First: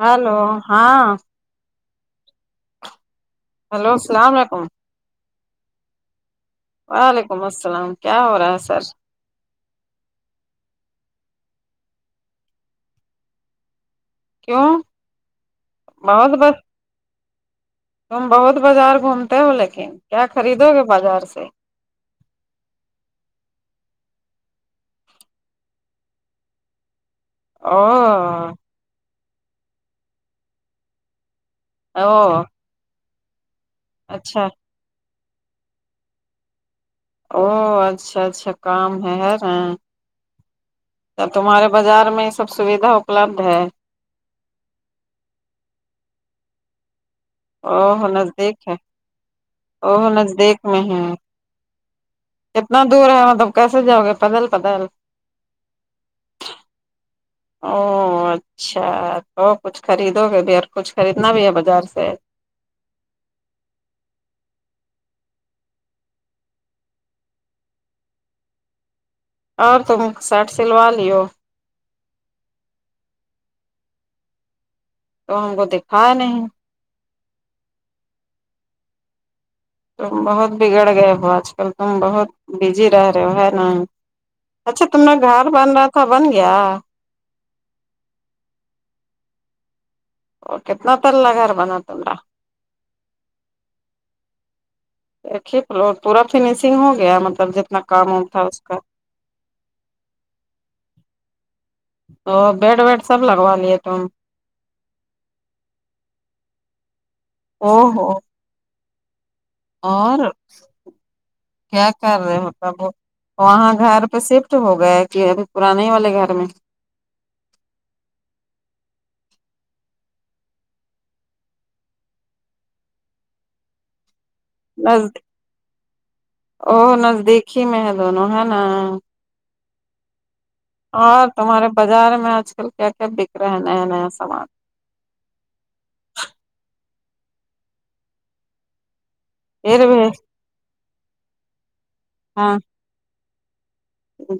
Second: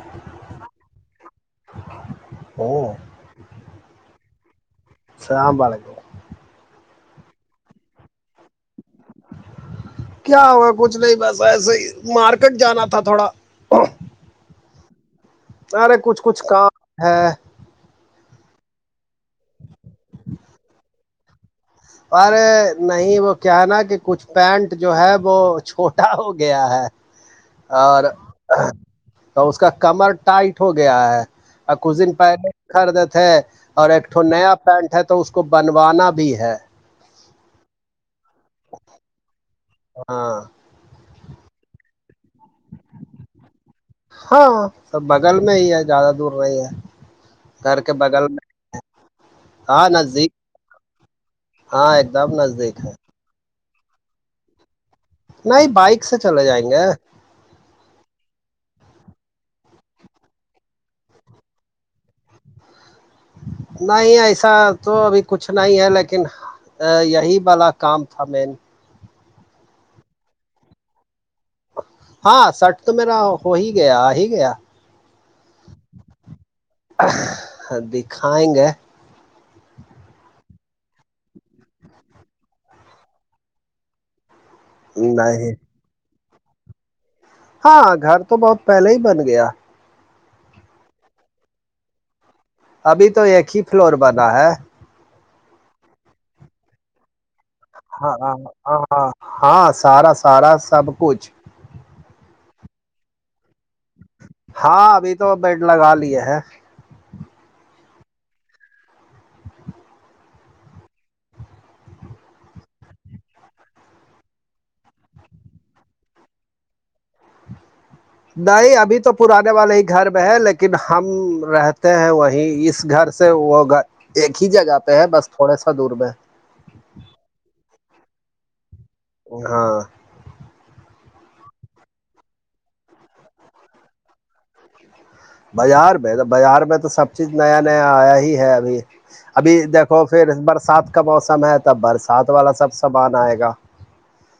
Hello ہاں ا hello السلام علیکم س ب لک وعلیکم السلام کیا ہو رہا ہے سر کیا ہوا کچھ نہیں بس ایسے ہی مارکیٹ جانا تھا تھوڑا کیوں ارے کچھ بہت کچھ ب کام ہے تم بہت بازار گھومتے ہو لیکن کیا خریدو گے بازار سے ارے نہیں وہ کیا ہے نا کہ کچھ پینٹ جو ہے وہ چھوٹا ہو گیا ہے او اور تو اس کا کمر ٹائٹ ہو گیا ہے اور کچھ دن او پہلے خریدتےے اور ایکٹھ اچھا نیا پینٹ ہے تو اس کو بنوانا بھی ہے او اچھا اچھا کام ہے ہےا ہاں اب تمہارے بازار میں یہ سب سویدھا اپلبدھ ہے ہاں سب بغل میں ہی ہے زیادہ دور نہیں ہے گھر کے او بغل میں نزدیک ہے ا نزدیک میں ہے ہاں ایک دم نزدیک کتنا دور ہے مطلب کیسے جؤ گے پتال پتا ہے نہیں بائک سے چلے جائیں گے او اچھا تو کچھ خریدو گے بھی اور کچھ خریدنا بھی ہے بازار سے نہیں ایسا تو ابھی کچھ نہیں ہے لیکن ا یہی والا کام تھا مین اور تم سرٹ سلوا لیو ہاں سٹ تو میرا ہو ہی گیا آ ہی گیا تو ہم کو دکھایا نہیں دکھائیں گے تم بہت بگڑ گئے ہو آج کل تم بہت بزی رہ رہے ہو ہے ن اچھا تم نے گھر نہیں بن رہا تھا بن گیا ہاں گھر تو بہت پہلے ہی بن گیا وہ کتنا پلہ گھر بنا تما ابھی تو ایک ہی فلور بنا ہے ایکے پورا فنیشنگ ہو گیا مطلب ج ہاں ہاں ہ ہاں ہاں سارا سارا سب کچھ تو بیڈ ویڈ سب لگوا لیے ت ہم ہاں ابھی تو بیڈ لگا لے ہے او ہو اور کیا کر رہے مطلب وہاں گھر پہ شفٹ ہو گیا کہ اب پرانے ہی والے گھر میں نہیں ابھی تو پرانے والے ہی گھر میں ہے لیکن ہم رہتے ہیں وہیں اس گھر سے وہ ایک ہی جگہ پہ ہے نزد بس تھوڑے سا دور میں او نزدیک ہی میں ہے دونوں ہے نا ہاں اور تمہارے بازار میں آج کل کیا کیا بک رہے ہیں نیا نیا سامان بازار میں تو بازار میں تو سب چیز نیا نیا آیا ہی ہے ابھی ابھی دیکھو پھر برسات کا موسم ہے تب برسات والا ہاں سب سامان آئے گا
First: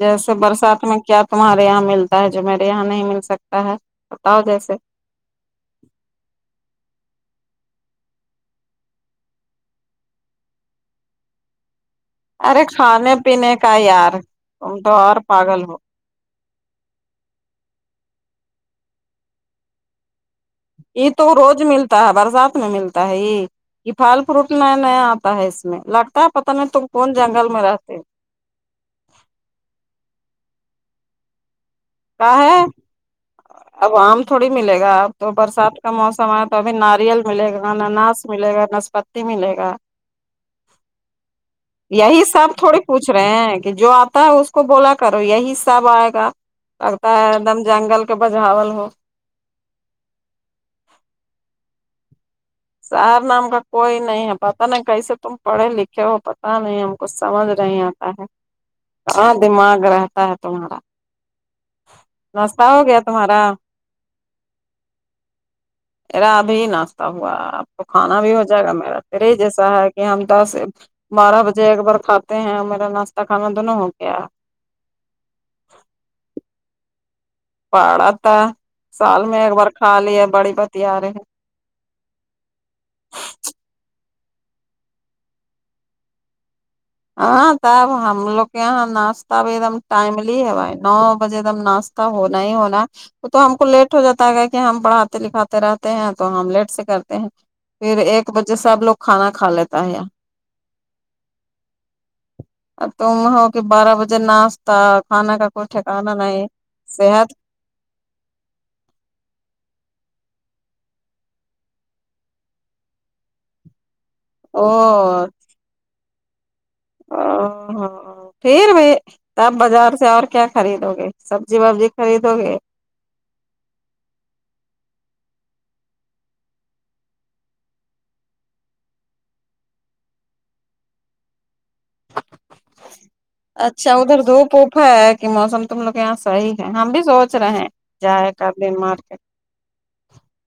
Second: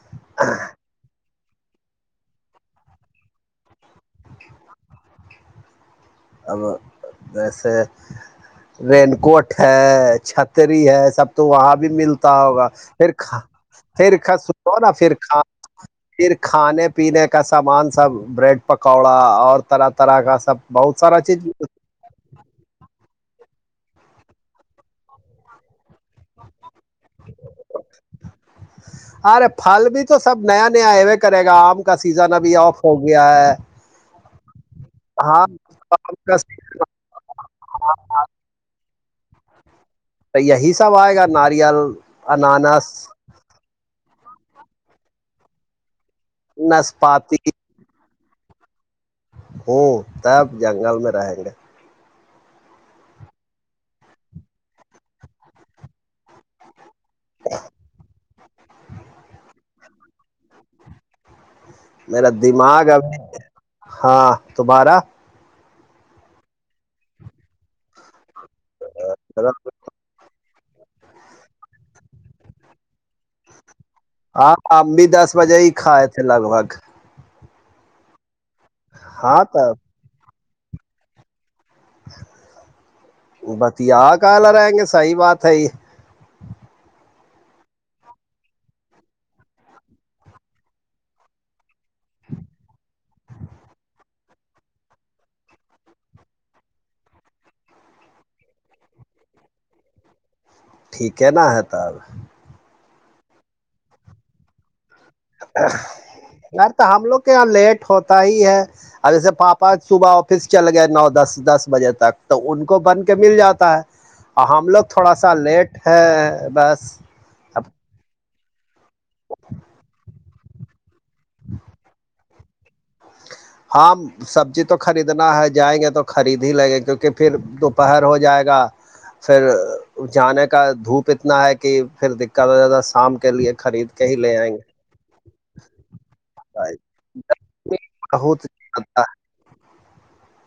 جیسے برسات میں کیا تمہارے یہاں ملتا ہے جو میرے یہاں نہیں مل سکتا ہے بتاؤ جیسے ہم جیسے رین کوٹ ہے چھتری ہے سب تو وہاں بھی ملتا ارے ہوگا پھر کھانے کھ پینے کا پھر یار ک سو تم نا تو پھر اور کھا پاگل ہو پھر کھانے پینے کا سامان سب بریڈ پکوڑا اور طرح طرح کا سب بہت یہ سارا تو چیز روز ملتا ہے برسات میں ملتا ہے یہ یہ پھل فروٹ نیا نیا آتا ہے اس میں لگتا ہے پت نہیں تم کون جنگل میں رہتے ارے پھل بھی تو سب نیا نیا ایوے کرے گا آم کو کا ہے اب آم تھوڑی ملے گا اب تو ہاں برسات کا آم موسم آئے تو اب ا ناریل ملے گا ن نس ملے گا ناسپتی ملے گا یہی سب آئے گا ناریل یہی سب تھوڑی انانس پوچھ رہے ہیں کہ جو آتا ہے اس کو بولا کرو یہی سب آئے گا لگتا ہے نسپاتی ایک دم جنگل کے بجھال ہو ہوں تب جنگل میں رہیں گے سار نام کا کوئی نہیں ہے پتا نہیں کیسے تم پڑھے لکھے ہو پتا نہیں ہم کچھ سمجھ نہیں آتا ہے اور دماغ رہتا ہے تمہارا میرا ناشتہ دماغ ہو گیا ابھی تمہارا ہاں تمہارا میرا ابھی ناشتہ ہوا اب تو کھانا بھی ہو جائے گا میرا ترے ہی جیسا ہے کہ ہم توس بارہ بجے ایک بار کھاتے ہیں میرا ناشتہ کھانا دونوں ہو گیا ہے ہاں ش بھی دس بجے ہی کھائے تھے لگ بھگ پاڑا تھا سال میں ہاں ایک بار تب کھا لی ہے بڑی پتی آر ہے بتیا کہالر آئیں گے صحیح بات ہے یہ ہاں تب ہم لوگ کے یہاں ناشتہ بھی ایک دم ٹائملی ہے بھ نو بجے نا ہونا ہی ہونا وہ تو ہم کو لیٹ ہو جاتا ہے گا کہ ہم پڑھاتے لکھاتے رہتے ہیں تو ہم لیٹ سے کرتے ہیں پھر ایک بجے سے اب لوگ کھانا کھا لیتا ہے ٹھیک ہےنا ہےتا آب ا تم ہو کے بارہ بجے ناش کھانا کا کوئی ٹھکانا نہیں یار تو ہم لوگ صحت کے یہاں لیٹ ہوتا ہی ہے ا جیسے پاپا صبح آفس چل گئے نو دس دس بجے تک تو ان کو بن کے مل جاتا ہے اور او ہم لوگ تھوڑا سا لیٹ ہے بس اب پھر بھی تب بازار سے اور کیا خریدو گے سبزی وبزی خریدو گے ہاں [unintelligible] سبزی تو خریدنا ہے جائیں گے تو خرید ہی لگے کیونکہ پھر دوپہر ہو جائے گا پھر جانے کا دھوپ اتنا ہے کہ پھر دقت ہو جدہ سام اچھا ادھر دھوپ اوپ ہے کہ موسم تم لوگ یہاں صحیح ہے گے ہم بھی سوچ رہے ہیں جائے بہت کبل زیادہ مارک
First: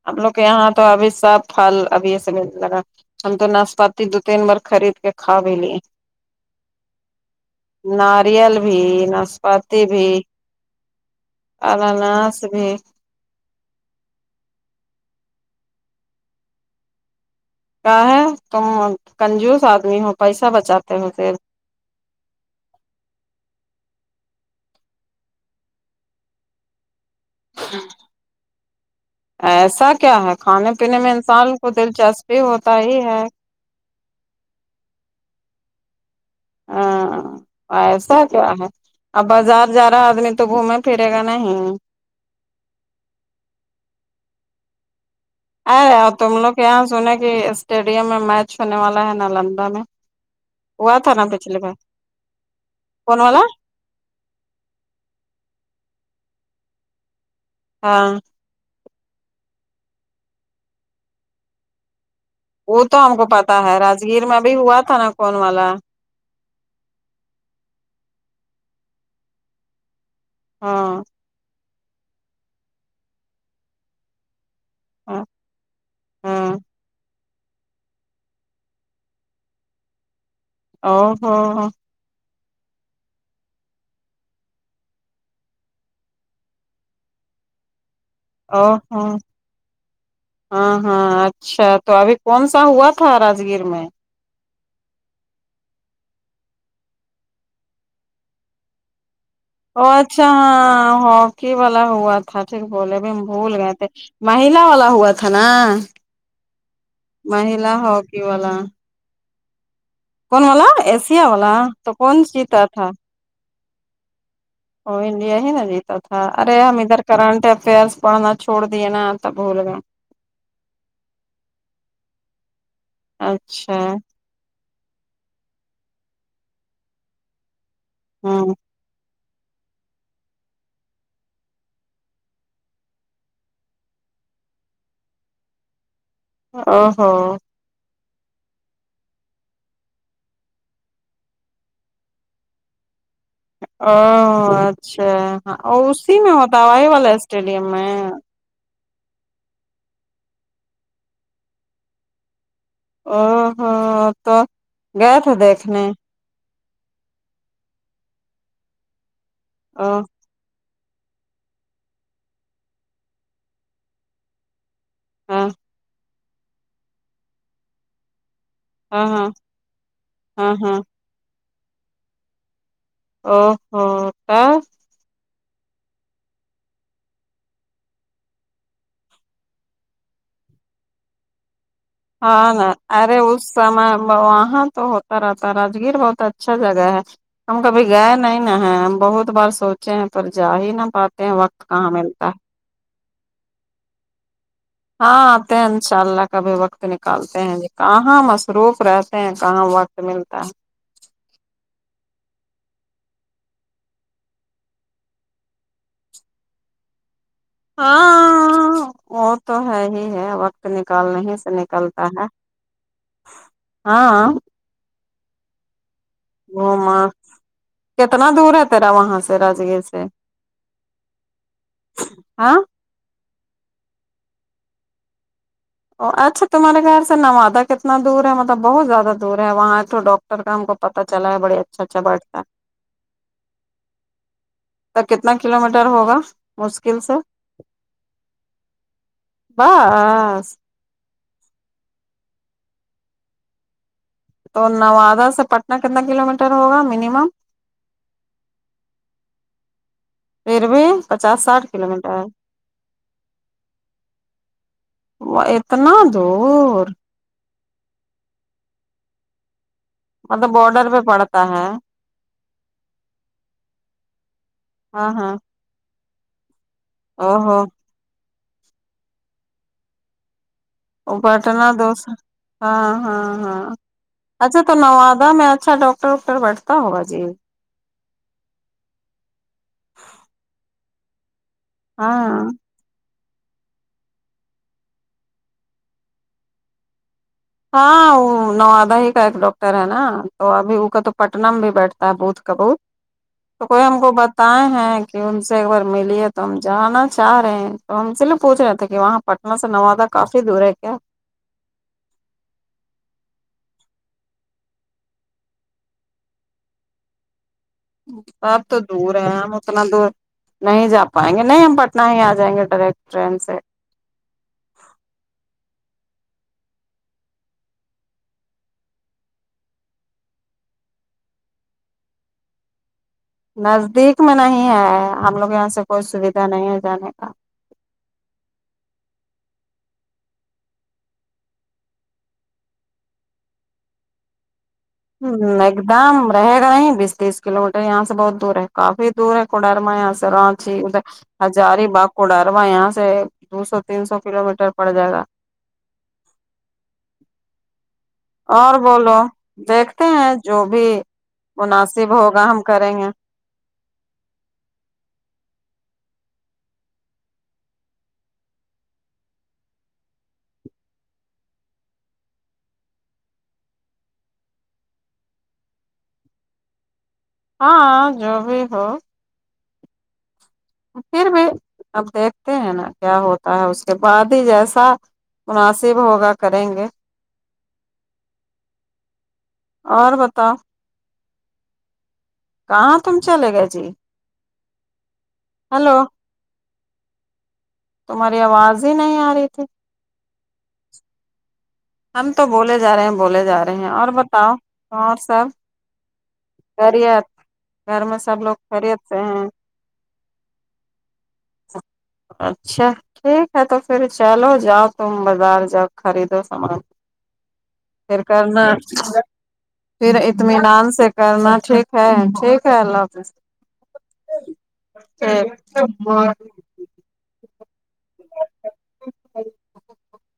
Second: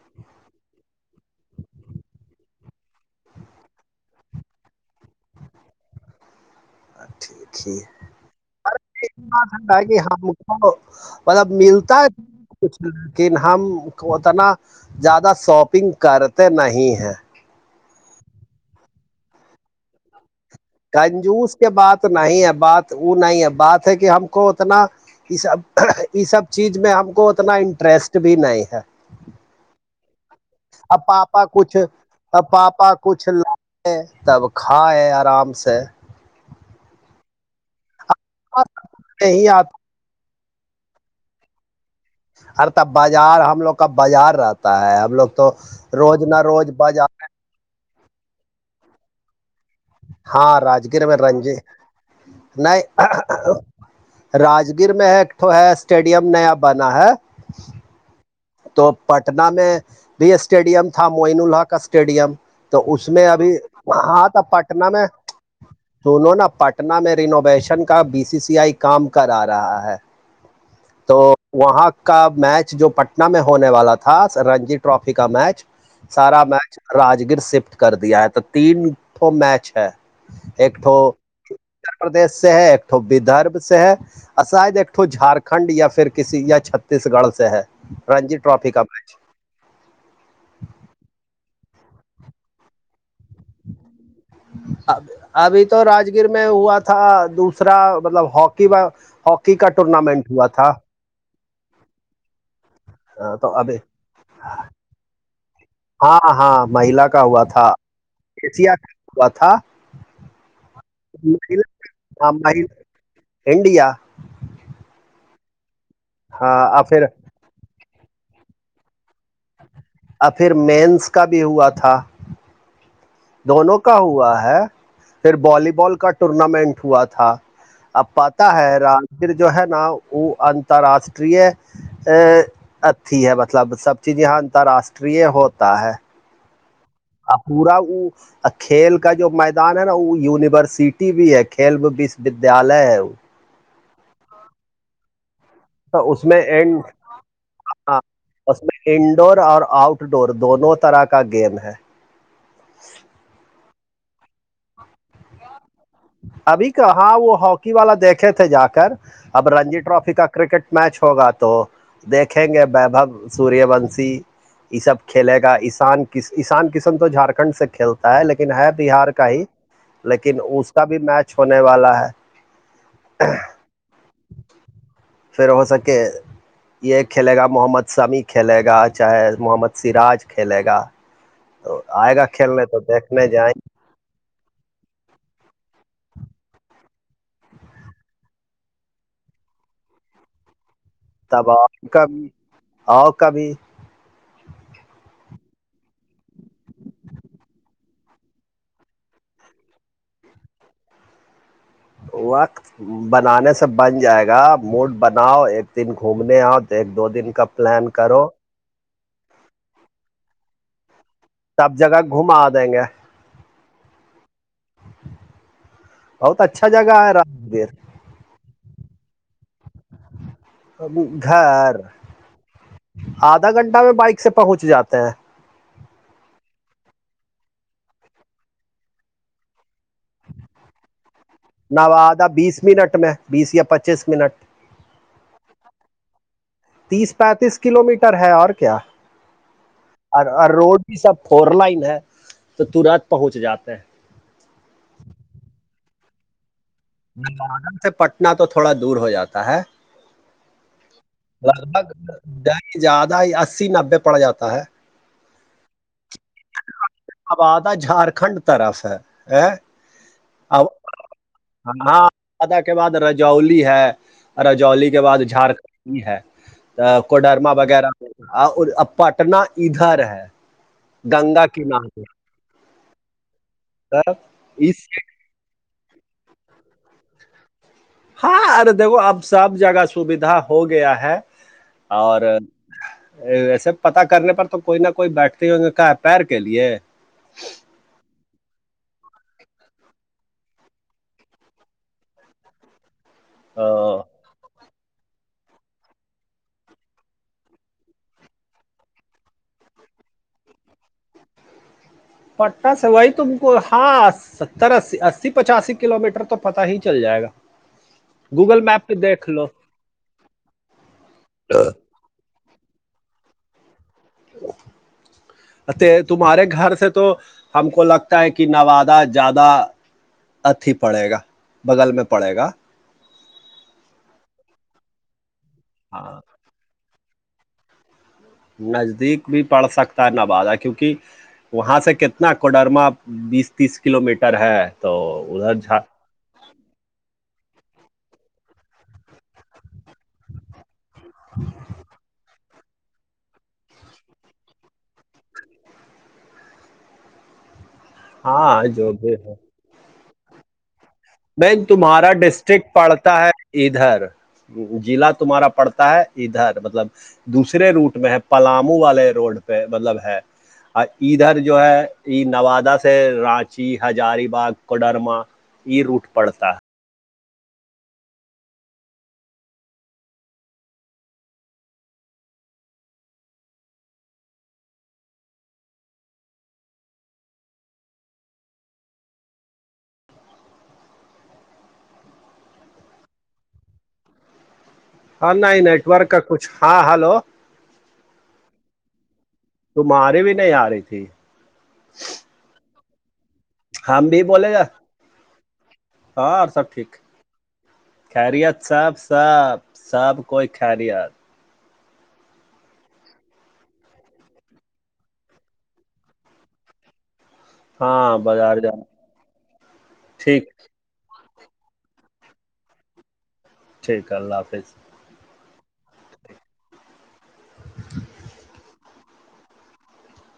ہم لوگ کے یہاں تو ابھی سب پھل ابھی یہ سب ملنے لگا ہم تو ناسپاتی دو تین بار خرید کے کھا بھی لیے ٹھیک ہی ناریل بھی بات ناسپتی ہے کہ بھی ہم کو ال ج بھی یکن ہم اتنا زیادہ شاپنگ کرتے نہیں ہیں کا ہے تم کنجوس آدمی ہو پیسہ بچات کنجوس کے بات نہیں ہے بات وہ نہیں ہے بات ہے کہ ہم کو اتنا یہ سب یہ سب چیز میں ہم کو اتنا انٹرسٹ بھی نہیں ہے ایسا کیا ہے کھانے پینے اب میں پاپا انسان کو کچھ دلچسپی اب ہوتا پاپا ہی ہے کچھ تب کھائےائے آرام سے ہاں ایسا کیا ہے ا بازار جا رہا ا آدمی تو گھومے پرے گا نہیں ار ت بازار ہم لوگ کا بازار رہتا ہے ہم لوگ تو ا اور روز تم نہ لوگ روز یہاں بازار سنے کہ اسٹیڈیم میں میچ ہونے والا ہے نالندہ میں ہاں ہوا راجگیر تھا میں نا رنجی پچھلی بار نہیں کون والا راجگیر میں ایکٹ ہے اسٹیڈیم نیا بنا ہے ہاں تو پٹنہ میں بھی اسٹیڈیم تھا معین اللہ کا اسٹیڈیم تو وہ اس ہم میں کو ابھی پتا ہے راجگیر ہاں میں تھا بھی ہوا پٹنہ تھا میں نا کون والا سونوںنا اب پٹنہ میں رینوویشن کا بی س س آئی کام کرا رہا ہے ہاں تو وہاں کا میچ جو پٹنہ میں ہونے والا تھا تھا رنجیت ٹرافی ہاں کا میچ سارا ہاں میچ راجگیر سفٹ کر دیا ہے تو تین ٹو میچ ہے ایک او توٹو ہو اتر پردش سے ہے ایکٹو ودرب سے ہے آشاد ایکٹو جھارکھنڈ یا پھر کسی یا چھتیس گڑھ سے ہے رنجی ا ٹرافی کا ہاں ہاں ہاں اچھا تو ابھی کون سا ہوا تھا راگیر میں ہاں ب ابھی تو راگیر میں ہوا تھا دوسرا مطلب ہاکی ہی ا اچھا ہاں ہاکی والا ہوا ٹیک بولےب ہم بھول تو گئے ابھی تھے مہلا والا ہوا تھا نا ہاں ہاں مہیلا کا ہوا تھا مہلا ہاکی والا ایشیا کا ہوا تھا کون والا ایشیا والا مہیلا، تو کون ہاں، سیتا مہیلا تھا انڈیا وہ انڈیا ہی نا جیتا تھا ارے ہاں ہم اور ادھر پھر کرنٹ افئرس پڑھنا چھوڑ دیے نا تب بھول گئے اور پھر مینس کا بھی ہوا تھا دونوں اچھا کا ہوا ہے پھر بی بال کا ٹورنامنٹ ہوا تھا اب پا ہوں ہے راجگر جو ہے نا وہ اترراشٹریہ اچھی ہے مطلب سب چیز یہاں انترراشٹریہ ہوتا ہے ا ہ پورا وہ اور کھیل کا جو میدان ہے نا وہ یونیورسٹی بھی ہے کھیل وشو ودیالیہ ہے وہ او اچھا تو اسی اس میں ہوتا اینڈ وہی والا اسٹیڈیم میں ہاں اس میں انڈور اور آؤٹ ڈور دونوں طرح کا گیم ہے او ہو تو گئے تھے دیکھنے ابھی کہاں وہ ہاکی والا دیکھے تھے جا کر اب رنجی او ٹرافی کا کرکٹ میچ ہوگا تو دیکھیں گے وبھو سوریہ بنشی یہ سب کھیلے ہاں گا ایسان کس ایسان کسن تو جھارکھنڈ سے کھیل ہے لیکن ہے ہاں بہار کا ہاں ہی لیکن ہاں اس ہاں کا بھی میچ ہونے والا ہے ا ہ کیا پھر ہو سکے یہ کھیلے گا محمد سمیع کھیلے گا چاہے محمد سراج کھیلے گا تو آئے گا ہاں ن کھیلنے تو ارے دیکھنے اس جائیں س ب وہاں تو ہو طاتا راجگیر بہت اچھا جگہ ہے ہم کبھی گئے نہیں ن ہے ہم بہت بار سوچے ہیں پر جا ہی نہ پاتے ہیں تب آؤ وقت کہاں کا ملتا بھی آؤ کا بھی ہاں آتے ہیں ان شاء اللہ کبھی وقت نکالتے ہیں ج کہاں مشروف رہتے ہیں کہاں وقت ملتا ہے وقت بنانے سے بن جائے گا موڈ بناؤ ایک دن گھومنے آؤ ایک دو دن کا پلان کرو ہاں وہ تو ہے ہی ہے وقت نکال نہیں سے سب جگہ نکلتا ہے گھما دیں گے ہاں بہت اچھا گھوما جگہ ہے راجگیر کتنا دور ہے تیرا وہاں سے راجگیر سے گھر ہاں آدھا گھنٹہ میں بائک سے پہنچ جاتا ہے ا اچھا تمہارے گر سے نوادہ کتنا دور ہے مطلب بہت زیادہ دور ہے وہاں ھ ڈاکٹر کا ہم کو پتا چلا ہے بڑے اچھا اچھا نوادہ بیھتا ہے بیس منٹ میں بیس یا پچیس منٹ تو کتنا کلو میٹر ہوگا مشکل سے تیس پینتیس کلو میٹر ہے اور کیا اور بس روڈ یہ سب فور لائن ہے تو تورت پہنچ جاتے ہیں تو نوادہ سے پٹنہ کتنا کلو میٹر ہوگا منیمم سے پٹن تو تھوڑا دور ہو جاتا ہے پھر بھی پچاس لگ ساٹھ کلو بھگ میٹر د زیادہ ہی اسی نبے پڑ جاتا ہے وہ اتنا دور آبادہ جھارکھنڈ طرف ہے م تو بڈر پڑے ہاںاںاد کے بعد رجولی ہے رجولی کے ہاں بعد ہاں جھارکھنڈ ہے تو او کوڈرما ہو وغیرہ پٹنا ادھر ہے ا گنگا پٹنا دو کنارے ہاں ہاں ہاں پر۔ اچھا تو اس نو میں اچھا ڈاکر ووکٹر بیٹتا ہوا جی ہاں ارے دیکھو اب سب جگہ سوھا ہو گیا ہے اور ہاں ویسے پتا کرنے پر تو کوئی نہ کوئی بیٹھتے ہوں گے کہ پیر کے لیے ہاں وہ نوادہ ہی کا ایک ڈاکٹر ہے نا تو ابھی وہ کا تو پٹنم میں بھی بیٹھتا ہے بھ کابوت تو کوئی آ، ہم کو بات ہیں کہ ان سے ایک بار ملی ہے تو ہم جانا چاہ رہے ہیں تو ہم س پوچھ رہے تھے کہ وہاں پٹن سے نو تھا کافی دور ہے کیا پٹا سے وہی تم کو ہاس ستر اسی اسی پچاسی کلو میٹر تو پتتا ہی چل جائے گا سب گوگل تو میپ پہ دور دیکھ ہے لو ہم اتنا دور نہیں جا پائیں گے نہیں ہم ہی آ جائیں گے ڈائریکٹ ٹرین سے ہاں تمہارے گھر سے تو ہم کو لگتا ہے کہ نوادہ زیاادہ اھی پڑے گا بغل میں پڑے گا نزدیک میں نہیں ہے ہم لوگ یہاں سے کوئی ہاں سویدھا نہیں ہے جانے کا نزدیک بھی پڑھ سکتا ہے نبازا کیونکہ وہاں سے کتنا کوڈرما بیس تیس کلو میٹر ہے تو ادھر ایک جھا دم رہے گا نہیں بیس تیس کلو میٹر یہاں سے بہت دور ہے کافی دور ہے کڈارا یہاں س رانچی ادھر ہجاری باغ کوڈار یہاں سے دو سو تین سو کلو میٹر پڑ جائے گا ہاں اور جو بھی بولو ہے دیکھتے ہیں جو بھی بن تمہارا مناسب ہوگا ہم ڈسٹرک کریں گے پڑتا ہے ادھر ضلع تمہارا پڑتا ہے ادھر مطلب دوسرے روٹ میں ہے پلامو والے روڈ پہ مطلب ہے اور ادھر جو ہے نوادہ سے رانچی ہجاری باغ کوڈرما یہ روٹ پڑتا ہے ہاں جو بھی ہو پھر بھی اب دیکھتے ہیں نا کیا ہوتا ہے اس کے بعد ہی جیسا مناسب ہوگا کریں گے اور بتاؤ کہاں تم لگا جی ہاں نہیں ہلو نیٹورک کا کچھ ہاں ہلو تمہاری آواز ہی نہیں آ رہی تھی ماری بھی نہیں آ رہی تھی ہم تو بولے جا رہے ہیں بولے جا رہے ہیں اور ہم بھی بتاؤ بولے گا اور سب ہاں اور سب ٹھیک خیریت گھر میں لوگ خیریت سب خیریت سے ہیں سب سب کوئی خلیاد س اچھا ٹھیک ہے تو پھر چلو جاؤ تم بازار جاؤ خریدو سامان ہاں پھر بازار کرنا جانا پھر ٹھیک اطمینان سے کرنا ٹھیک ہے ٹھیک ہے اللہ حافظ ٹھیک ہے اللہ حافظ [inaudible] [inaudible]